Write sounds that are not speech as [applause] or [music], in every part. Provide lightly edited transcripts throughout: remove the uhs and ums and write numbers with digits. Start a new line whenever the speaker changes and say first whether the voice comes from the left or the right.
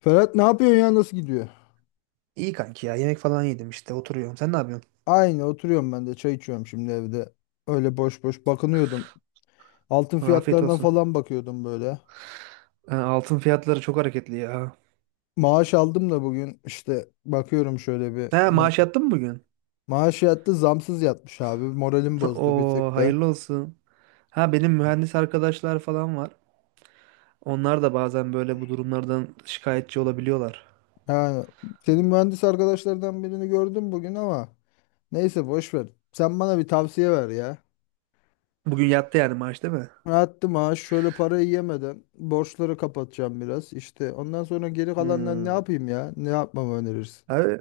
left: Ferhat ne yapıyorsun ya, nasıl gidiyor?
right: İyi kanki ya. Yemek falan yedim işte. Oturuyorum. Sen ne yapıyorsun?
left: Aynı, oturuyorum ben de, çay içiyorum şimdi evde. Öyle boş boş bakınıyordum. Altın
right: Afiyet
left: fiyatlarına
right: olsun.
left: falan bakıyordum böyle.
right: Ha, altın fiyatları çok hareketli ya.
left: Maaş aldım da bugün, işte bakıyorum şöyle bir.
right: Ha,
left: Ne?
right: maaş yattın mı bugün?
left: Maaş yattı, zamsız yatmış abi. Moralim
right: [laughs]
left: bozdu bir
right: Oo,
left: tık da.
right: hayırlı olsun. Ha, benim mühendis arkadaşlar falan var. Onlar da bazen böyle bu durumlardan şikayetçi olabiliyorlar.
left: Yani senin mühendis arkadaşlardan birini gördüm bugün ama neyse, boş ver. Sen bana bir tavsiye ver ya.
right: Bugün yattı yani maaş değil mi?
left: Attı maaş, şöyle parayı yemeden borçları kapatacağım biraz. İşte ondan sonra geri kalanlar ne
right: Hmm.
left: yapayım ya? Ne yapmamı önerirsin?
right: Abi,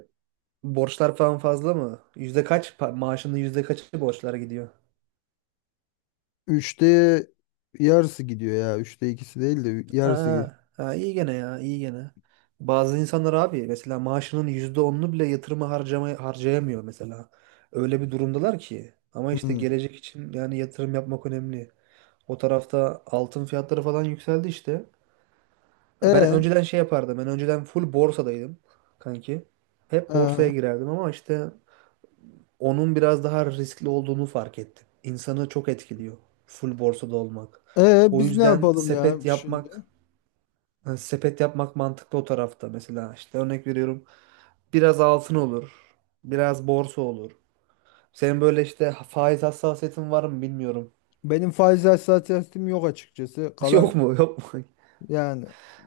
right: borçlar falan fazla mı? Yüzde kaç? Maaşının yüzde kaçı borçlara gidiyor?
left: Üçte yarısı gidiyor ya. Üçte ikisi değil de yarısı
right: Aa,
left: gidiyor.
right: ha, iyi gene ya, iyi gene. Bazı insanlar abi, mesela maaşının %10'unu bile yatırıma harcayamıyor mesela. Öyle bir durumdalar ki. Ama işte
left: Hmm.
right: gelecek için yani yatırım yapmak önemli. O tarafta altın fiyatları falan yükseldi işte. Ya, ben
left: E,
right: önceden şey yapardım. Ben önceden full borsadaydım kanki. Hep
left: e,
right: borsaya girerdim ama işte onun biraz daha riskli olduğunu fark ettim. İnsanı çok etkiliyor full borsada olmak. O
left: Biz ne
right: yüzden
left: yapalım ya
right: sepet yapmak,
left: şimdi?
right: yani sepet yapmak mantıklı o tarafta. Mesela işte örnek veriyorum, biraz altın olur, biraz borsa olur. Senin böyle işte faiz hassasiyetin var mı bilmiyorum.
left: Benim faiz hassasiyetim yok açıkçası.
right: [laughs] Yok
left: Kalan,
right: mu, yok mu?
left: yani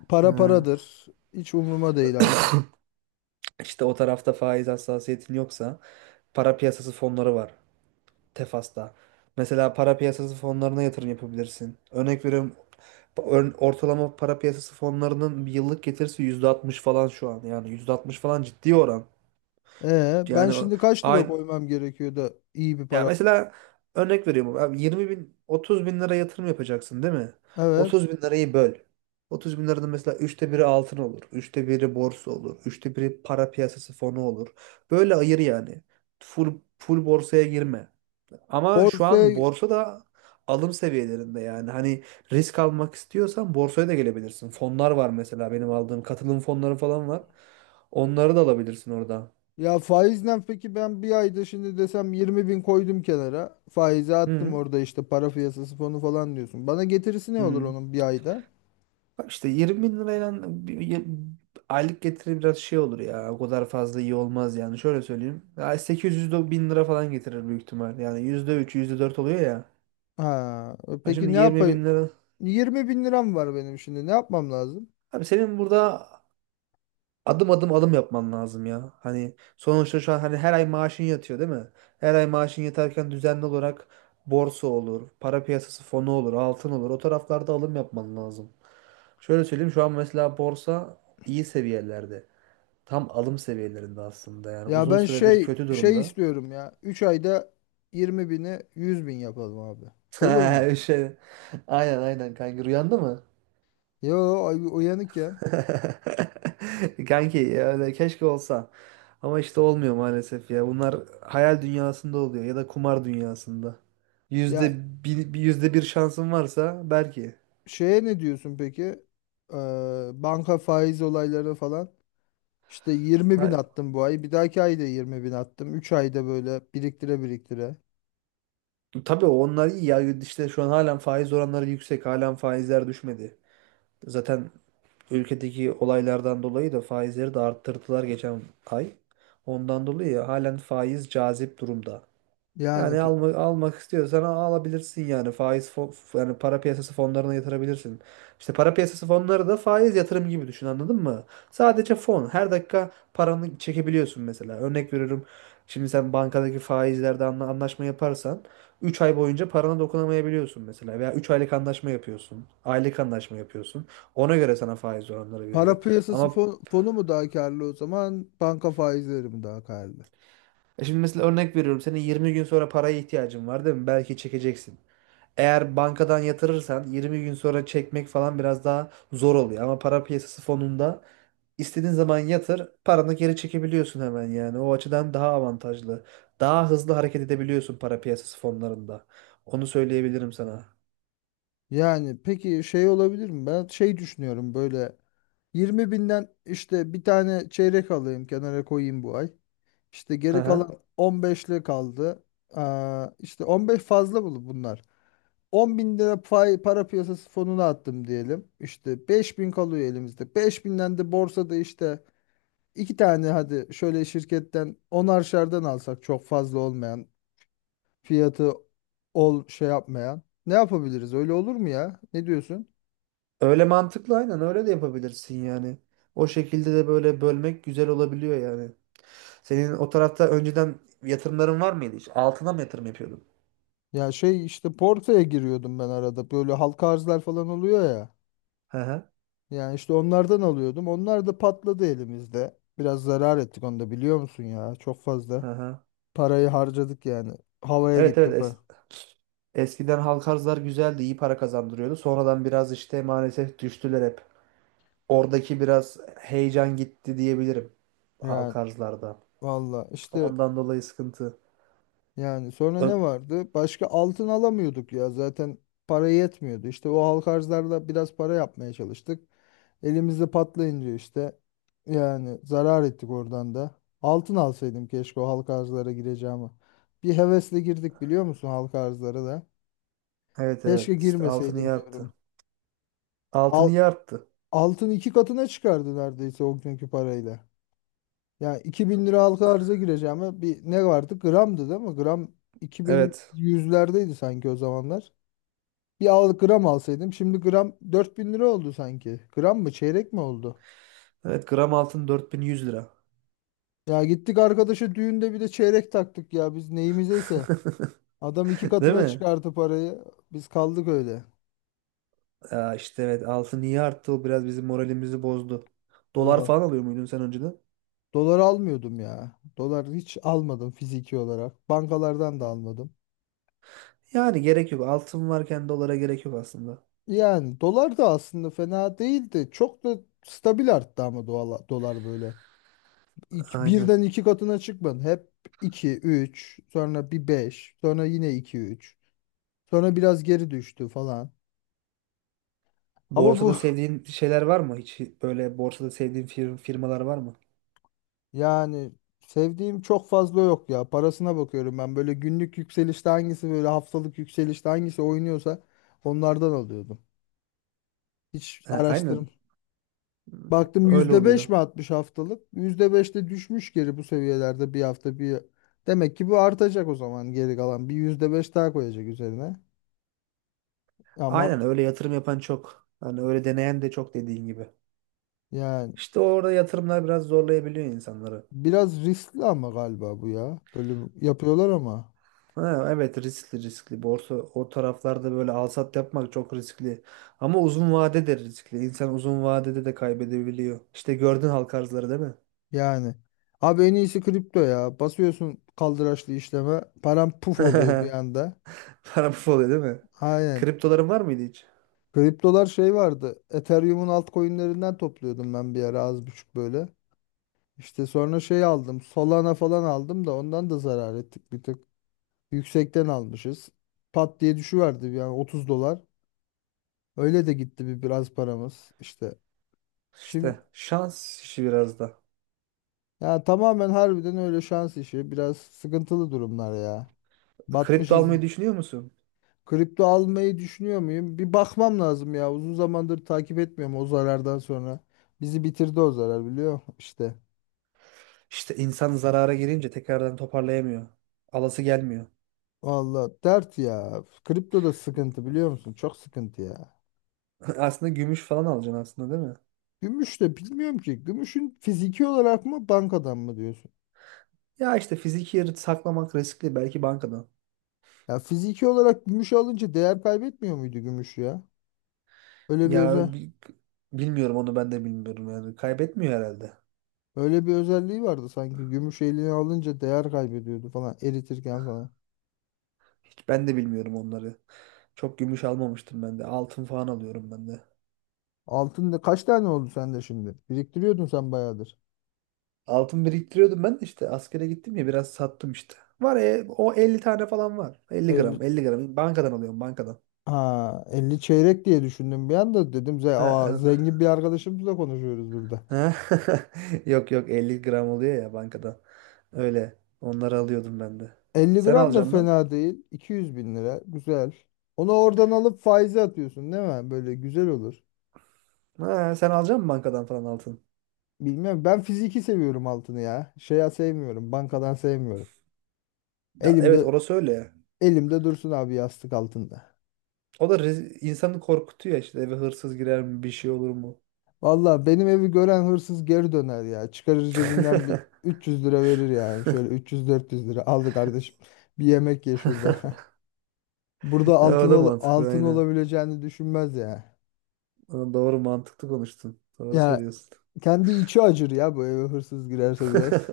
left: para
right: Ha.
left: paradır. Hiç umruma değil artık.
right: İşte o tarafta faiz hassasiyetin yoksa para piyasası fonları var Tefas'ta. Mesela para piyasası fonlarına yatırım yapabilirsin. Örnek veriyorum, ortalama para piyasası fonlarının bir yıllık getirisi %60 falan şu an. Yani %60 falan ciddi oran.
left: Ben
right: Yani
left: şimdi kaç lira
right: aynı.
left: koymam gerekiyor da iyi bir
right: Ya
left: para?
right: mesela örnek veriyorum abi, 20 bin 30 bin lira yatırım yapacaksın değil mi?
left: Evet.
right: 30 bin lirayı böl. 30 bin liranın mesela üçte biri altın olur, üçte biri borsa olur, üçte biri para piyasası fonu olur. Böyle ayır yani. Full borsaya girme. Ama şu an
left: Borsaya
right: borsa da alım seviyelerinde yani. Hani risk almak istiyorsan borsaya da gelebilirsin. Fonlar var, mesela benim aldığım katılım fonları falan var. Onları da alabilirsin orada.
left: Ya faizle peki ben bir ayda şimdi desem 20 bin koydum kenara. Faize attım
right: Hı
left: orada, işte para piyasası fonu falan diyorsun. Bana getirisi ne olur
right: hı.
left: onun bir ayda?
right: Bak, işte 20 bin lirayla bir- bir- aylık getiri biraz şey olur ya. O kadar fazla iyi olmaz yani. Şöyle söyleyeyim, ya 800 de bin lira falan getirir büyük ihtimal. Yani %3 yüzde dört oluyor ya.
left: Ha,
right: Ha,
left: peki
right: şimdi
left: ne
right: 20 bin
left: yapayım?
right: lira.
left: 20 bin liram var benim şimdi. Ne yapmam lazım?
right: Abi, senin burada adım adım adım yapman lazım ya. Hani sonuçta şu an hani her ay maaşın yatıyor değil mi? Her ay maaşın yatarken düzenli olarak borsa olur, para piyasası fonu olur, altın olur. O taraflarda alım yapman lazım. Şöyle söyleyeyim, şu an mesela borsa iyi seviyelerde. Tam alım seviyelerinde aslında yani.
left: Ya
right: Uzun
left: ben
right: süredir
left: şey
right: kötü
left: şey
right: durumda.
left: istiyorum ya. 3 ayda 20 bini 100 bin yapalım abi. Olur mu?
right: [laughs] Şey, aynen aynen kanki. Rüyanda mı?
left: Yo, uyanıkken.
right: [laughs] Kanki, yani keşke olsa. Ama işte olmuyor maalesef ya. Bunlar hayal dünyasında oluyor ya da kumar dünyasında. Yüzde
left: Ya
right: yüzde bir şansın varsa belki.
left: şeye ne diyorsun peki? Ee, Banka faiz olayları falan. İşte 20
right: Ha,
left: bin attım bu ay. Bir dahaki ayda 20 bin attım. 3 ayda böyle biriktire biriktire.
right: tabii onlar iyi ya. İşte şu an halen faiz oranları yüksek. Halen faizler düşmedi. Zaten ülkedeki olaylardan dolayı da faizleri de arttırdılar geçen ay. Ondan dolayı halen faiz cazip durumda.
left: Yani
right: Yani almak istiyorsan alabilirsin yani faiz yani para piyasası fonlarına yatırabilirsin. İşte para piyasası fonları da faiz yatırım gibi düşün, anladın mı? Sadece fon. Her dakika paranı çekebiliyorsun mesela. Örnek veriyorum, şimdi sen bankadaki faizlerde anlaşma yaparsan 3 ay boyunca parana dokunamayabiliyorsun mesela, veya 3 aylık anlaşma yapıyorsun, aylık anlaşma yapıyorsun. Ona göre sana faiz oranları veriyor.
left: para piyasası
right: Ama
left: fonu mu daha karlı o zaman? Banka faizleri mi daha karlı?
right: şimdi mesela örnek veriyorum, senin 20 gün sonra paraya ihtiyacın var değil mi? Belki çekeceksin. Eğer bankadan yatırırsan 20 gün sonra çekmek falan biraz daha zor oluyor. Ama para piyasası fonunda istediğin zaman yatır, paranı geri çekebiliyorsun hemen yani. O açıdan daha avantajlı. Daha hızlı hareket edebiliyorsun para piyasası fonlarında. Onu söyleyebilirim sana.
left: Yani peki şey olabilir mi? Ben şey düşünüyorum böyle, 20 binden işte bir tane çeyrek alayım, kenara koyayım bu ay. İşte
right: Hı
left: geri
right: hı.
left: kalan 15'li kaldı. Aa, işte 15 fazla bulu bunlar. 10 bin lira para piyasası fonuna attım diyelim. İşte 5 bin kalıyor elimizde. 5 binden de borsada işte iki tane, hadi şöyle şirketten onarşardan alsak, çok fazla olmayan fiyatı şey yapmayan. Ne yapabiliriz? Öyle olur mu ya? Ne diyorsun?
right: Öyle mantıklı, aynen öyle de yapabilirsin yani. O şekilde de böyle bölmek güzel olabiliyor yani. Senin o tarafta önceden yatırımların var mıydı hiç? Altına mı yatırım yapıyordun?
left: Ya şey işte Porto'ya giriyordum ben arada. Böyle halka arzlar falan oluyor ya.
right: Hı hı.
left: Yani işte onlardan alıyordum. Onlar da patladı elimizde. Biraz zarar ettik, onu da biliyor musun ya? Çok fazla.
right: Hı hı.
left: Parayı harcadık yani. Havaya
right: Evet
left: gitti
right: evet,
left: pa.
right: eskiden halk arzlar güzeldi, iyi para kazandırıyordu. Sonradan biraz işte maalesef düştüler hep. Oradaki biraz heyecan gitti diyebilirim halk
left: Yani
right: arzlarda.
left: valla işte
right: Ondan dolayı sıkıntı.
left: yani sonra
right: Ö-
left: ne vardı? Başka altın alamıyorduk ya. Zaten para yetmiyordu. İşte o halka arzlarla biraz para yapmaya çalıştık. Elimizde patlayınca işte, yani zarar ettik oradan da. Altın alsaydım keşke, o halka arzlara gireceğimi. Bir hevesle girdik, biliyor musun, halka arzlara da.
right: Evet
left: Keşke
right: evet, işte altın
left: girmeseydim
right: iyi arttı.
left: diyorum.
right: Altın
left: Al,
right: iyi arttı.
left: Altın iki katına çıkardı neredeyse o günkü parayla. Yani 2.000 lira halka arza gireceğime, bir ne vardı? Gramdı değil mi? Gram iki bin
right: Evet.
left: yüzlerdeydi sanki o zamanlar. Bir gram alsaydım, şimdi gram 4.000 lira oldu sanki. Gram mı çeyrek mi oldu?
right: Evet, gram altın 4.100 lira.
left: Ya gittik arkadaşa düğünde bir de çeyrek taktık ya, biz neyimizeyse. Adam iki
right: [laughs] Değil
left: katına
right: mi?
left: çıkarttı parayı. Biz kaldık öyle.
right: Ya işte evet, altın iyi arttı, o biraz bizim moralimizi bozdu. Dolar
left: Valla.
right: falan alıyor muydun sen önceden?
left: Dolar almıyordum ya. Dolar hiç almadım fiziki olarak. Bankalardan da almadım.
right: Yani gerek yok. Altın varken dolara gerek yok aslında.
left: Yani dolar da aslında fena değildi. Çok da stabil arttı ama dolar, dolar böyle.
right: Aynen.
left: Birden iki katına çıkmadı. Hep 2 3 sonra bir 5 sonra yine 2 üç, sonra biraz geri düştü falan. Ama bu
right: Borsada
left: [laughs]
right: sevdiğin şeyler var mı? Hiç böyle borsada sevdiğin firmalar var mı?
left: Yani sevdiğim çok fazla yok ya. Parasına bakıyorum ben. Böyle günlük yükselişte hangisi, böyle haftalık yükselişte hangisi oynuyorsa onlardan alıyordum. Hiç
right: Ha, aynen.
left: araştırım. Baktım
right: Öyle
left: %5
right: oluyor.
left: mi atmış haftalık? %5'te düşmüş geri, bu seviyelerde bir hafta bir. Demek ki bu artacak o zaman geri kalan. Bir %5 daha koyacak üzerine. Ama
right: Aynen, öyle yatırım yapan çok. Hani öyle deneyen de çok dediğin gibi.
left: yani
right: İşte orada yatırımlar biraz zorlayabiliyor insanları.
left: biraz riskli ama galiba bu ya. Böyle yapıyorlar ama.
right: Ha, evet, riskli riskli. Borsa o taraflarda böyle al sat yapmak çok riskli. Ama uzun vadede riskli. İnsan uzun vadede de kaybedebiliyor. İşte gördün halk arzları, değil mi?
left: Yani. Abi en iyisi kripto ya. Basıyorsun kaldıraçlı işleme. Param puf oluyor bir
right: [laughs]
left: anda.
right: Para bu oluyor değil mi?
left: Aynen.
right: Kriptoların var mıydı hiç?
left: Kriptolar şey vardı. Ethereum'un altcoin'lerinden topluyordum ben bir ara az buçuk böyle. İşte sonra şey aldım. Solana falan aldım da ondan da zarar ettik bir tık. Yüksekten almışız. Pat diye düşüverdi, yani 30 dolar. Öyle de gitti bir, biraz paramız işte. Şimdi
right: İşte şans işi biraz da.
left: ya tamamen harbiden öyle şans işi. Biraz sıkıntılı durumlar ya.
right: Kripto
left: Batmışız.
right: almayı düşünüyor musun?
left: Kripto almayı düşünüyor muyum? Bir bakmam lazım ya. Uzun zamandır takip etmiyorum o zarardan sonra. Bizi bitirdi o zarar, biliyor musun? İşte.
right: İşte insan zarara girince tekrardan toparlayamıyor. Alası gelmiyor.
left: Vallahi dert ya. Kripto da sıkıntı biliyor musun? Çok sıkıntı ya.
right: [laughs] Aslında gümüş falan alacaksın aslında, değil mi?
left: Gümüş de bilmiyorum ki. Gümüşün fiziki olarak mı bankadan mı diyorsun?
right: Ya işte fiziki yeri saklamak riskli, belki bankadan.
left: Ya fiziki olarak gümüş alınca değer kaybetmiyor muydu gümüş ya? Öyle bir
right: Ya
left: özel
right: bilmiyorum, onu ben de bilmiyorum yani. Kaybetmiyor herhalde.
left: Öyle bir özelliği vardı sanki. Gümüş eline alınca değer kaybediyordu falan, eritirken falan.
right: Hiç ben de bilmiyorum onları. Çok gümüş almamıştım ben de. Altın falan alıyorum ben de.
left: Altın da kaç tane oldu sende şimdi? Biriktiriyordun sen bayağıdır.
right: Altın biriktiriyordum ben de, işte askere gittim ya, biraz sattım işte. Var ya, o 50 tane falan var. 50 gram
left: El,
right: 50 gram bankadan alıyorum, bankadan.
left: ha, 50 çeyrek diye düşündüm bir anda, dedim
right: Ha.
left: zengin bir arkadaşımızla konuşuyoruz burada.
right: Ha? [laughs] Yok yok, 50 gram oluyor ya bankada. Öyle. Onları alıyordum ben de.
left: 50
right: Sen
left: gram da
right: alacaksın mı?
left: fena değil. 200 bin lira güzel. Onu oradan alıp faize atıyorsun değil mi? Böyle güzel olur.
right: Ha, sen alacak mısın bankadan falan altın?
left: Bilmiyorum, ben fiziki seviyorum altını ya. Şeye sevmiyorum, bankadan sevmiyorum.
right: Ya, evet,
left: Elimde
right: orası öyle ya.
left: elimde dursun abi, yastık altında.
right: O da insanı korkutuyor işte, eve hırsız girer mi, bir şey olur mu?
left: Vallahi benim evi gören hırsız geri döner ya. Çıkarır cebinden bir
right: [laughs]
left: 300 lira verir yani. Şöyle 300-400 lira aldı kardeşim. Bir yemek ye şurada. [laughs] Burada
right: O da mantıklı,
left: altın
right: aynen.
left: olabileceğini düşünmez ya.
right: Ama doğru, mantıklı konuştun. Doğru
left: Ya
right: söylüyorsun.
left: kendi içi acır ya, bu eve hırsız girerse biraz.
right: [laughs]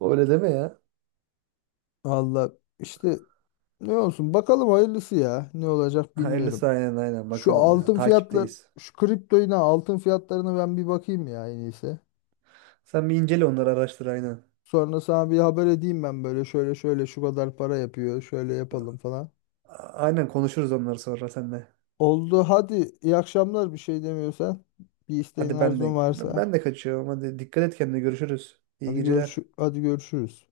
right: Öyle deme ya.
left: Valla işte, ne olsun bakalım, hayırlısı ya. Ne olacak
right: Hayırlısı,
left: bilmiyorum.
right: aynen aynen
left: Şu
right: bakalım ya.
left: altın fiyatlar,
right: Takipteyiz.
left: şu kriptoyun, ha, altın fiyatlarına ben bir bakayım ya, en iyisi.
right: Sen bir incele onları, araştır aynen.
left: Sonra sana bir haber edeyim ben, böyle şöyle şöyle şu kadar para yapıyor, şöyle yapalım falan.
right: Aynen, konuşuruz onları sonra seninle.
left: Oldu, hadi iyi akşamlar, bir şey demiyorsan, bir isteğin
right: Hadi ben
left: arzun
right: de
left: varsa,
right: ben de kaçıyorum. Hadi dikkat et kendine. Görüşürüz. İyi
left: hadi
right: geceler.
left: görüş hadi görüşürüz.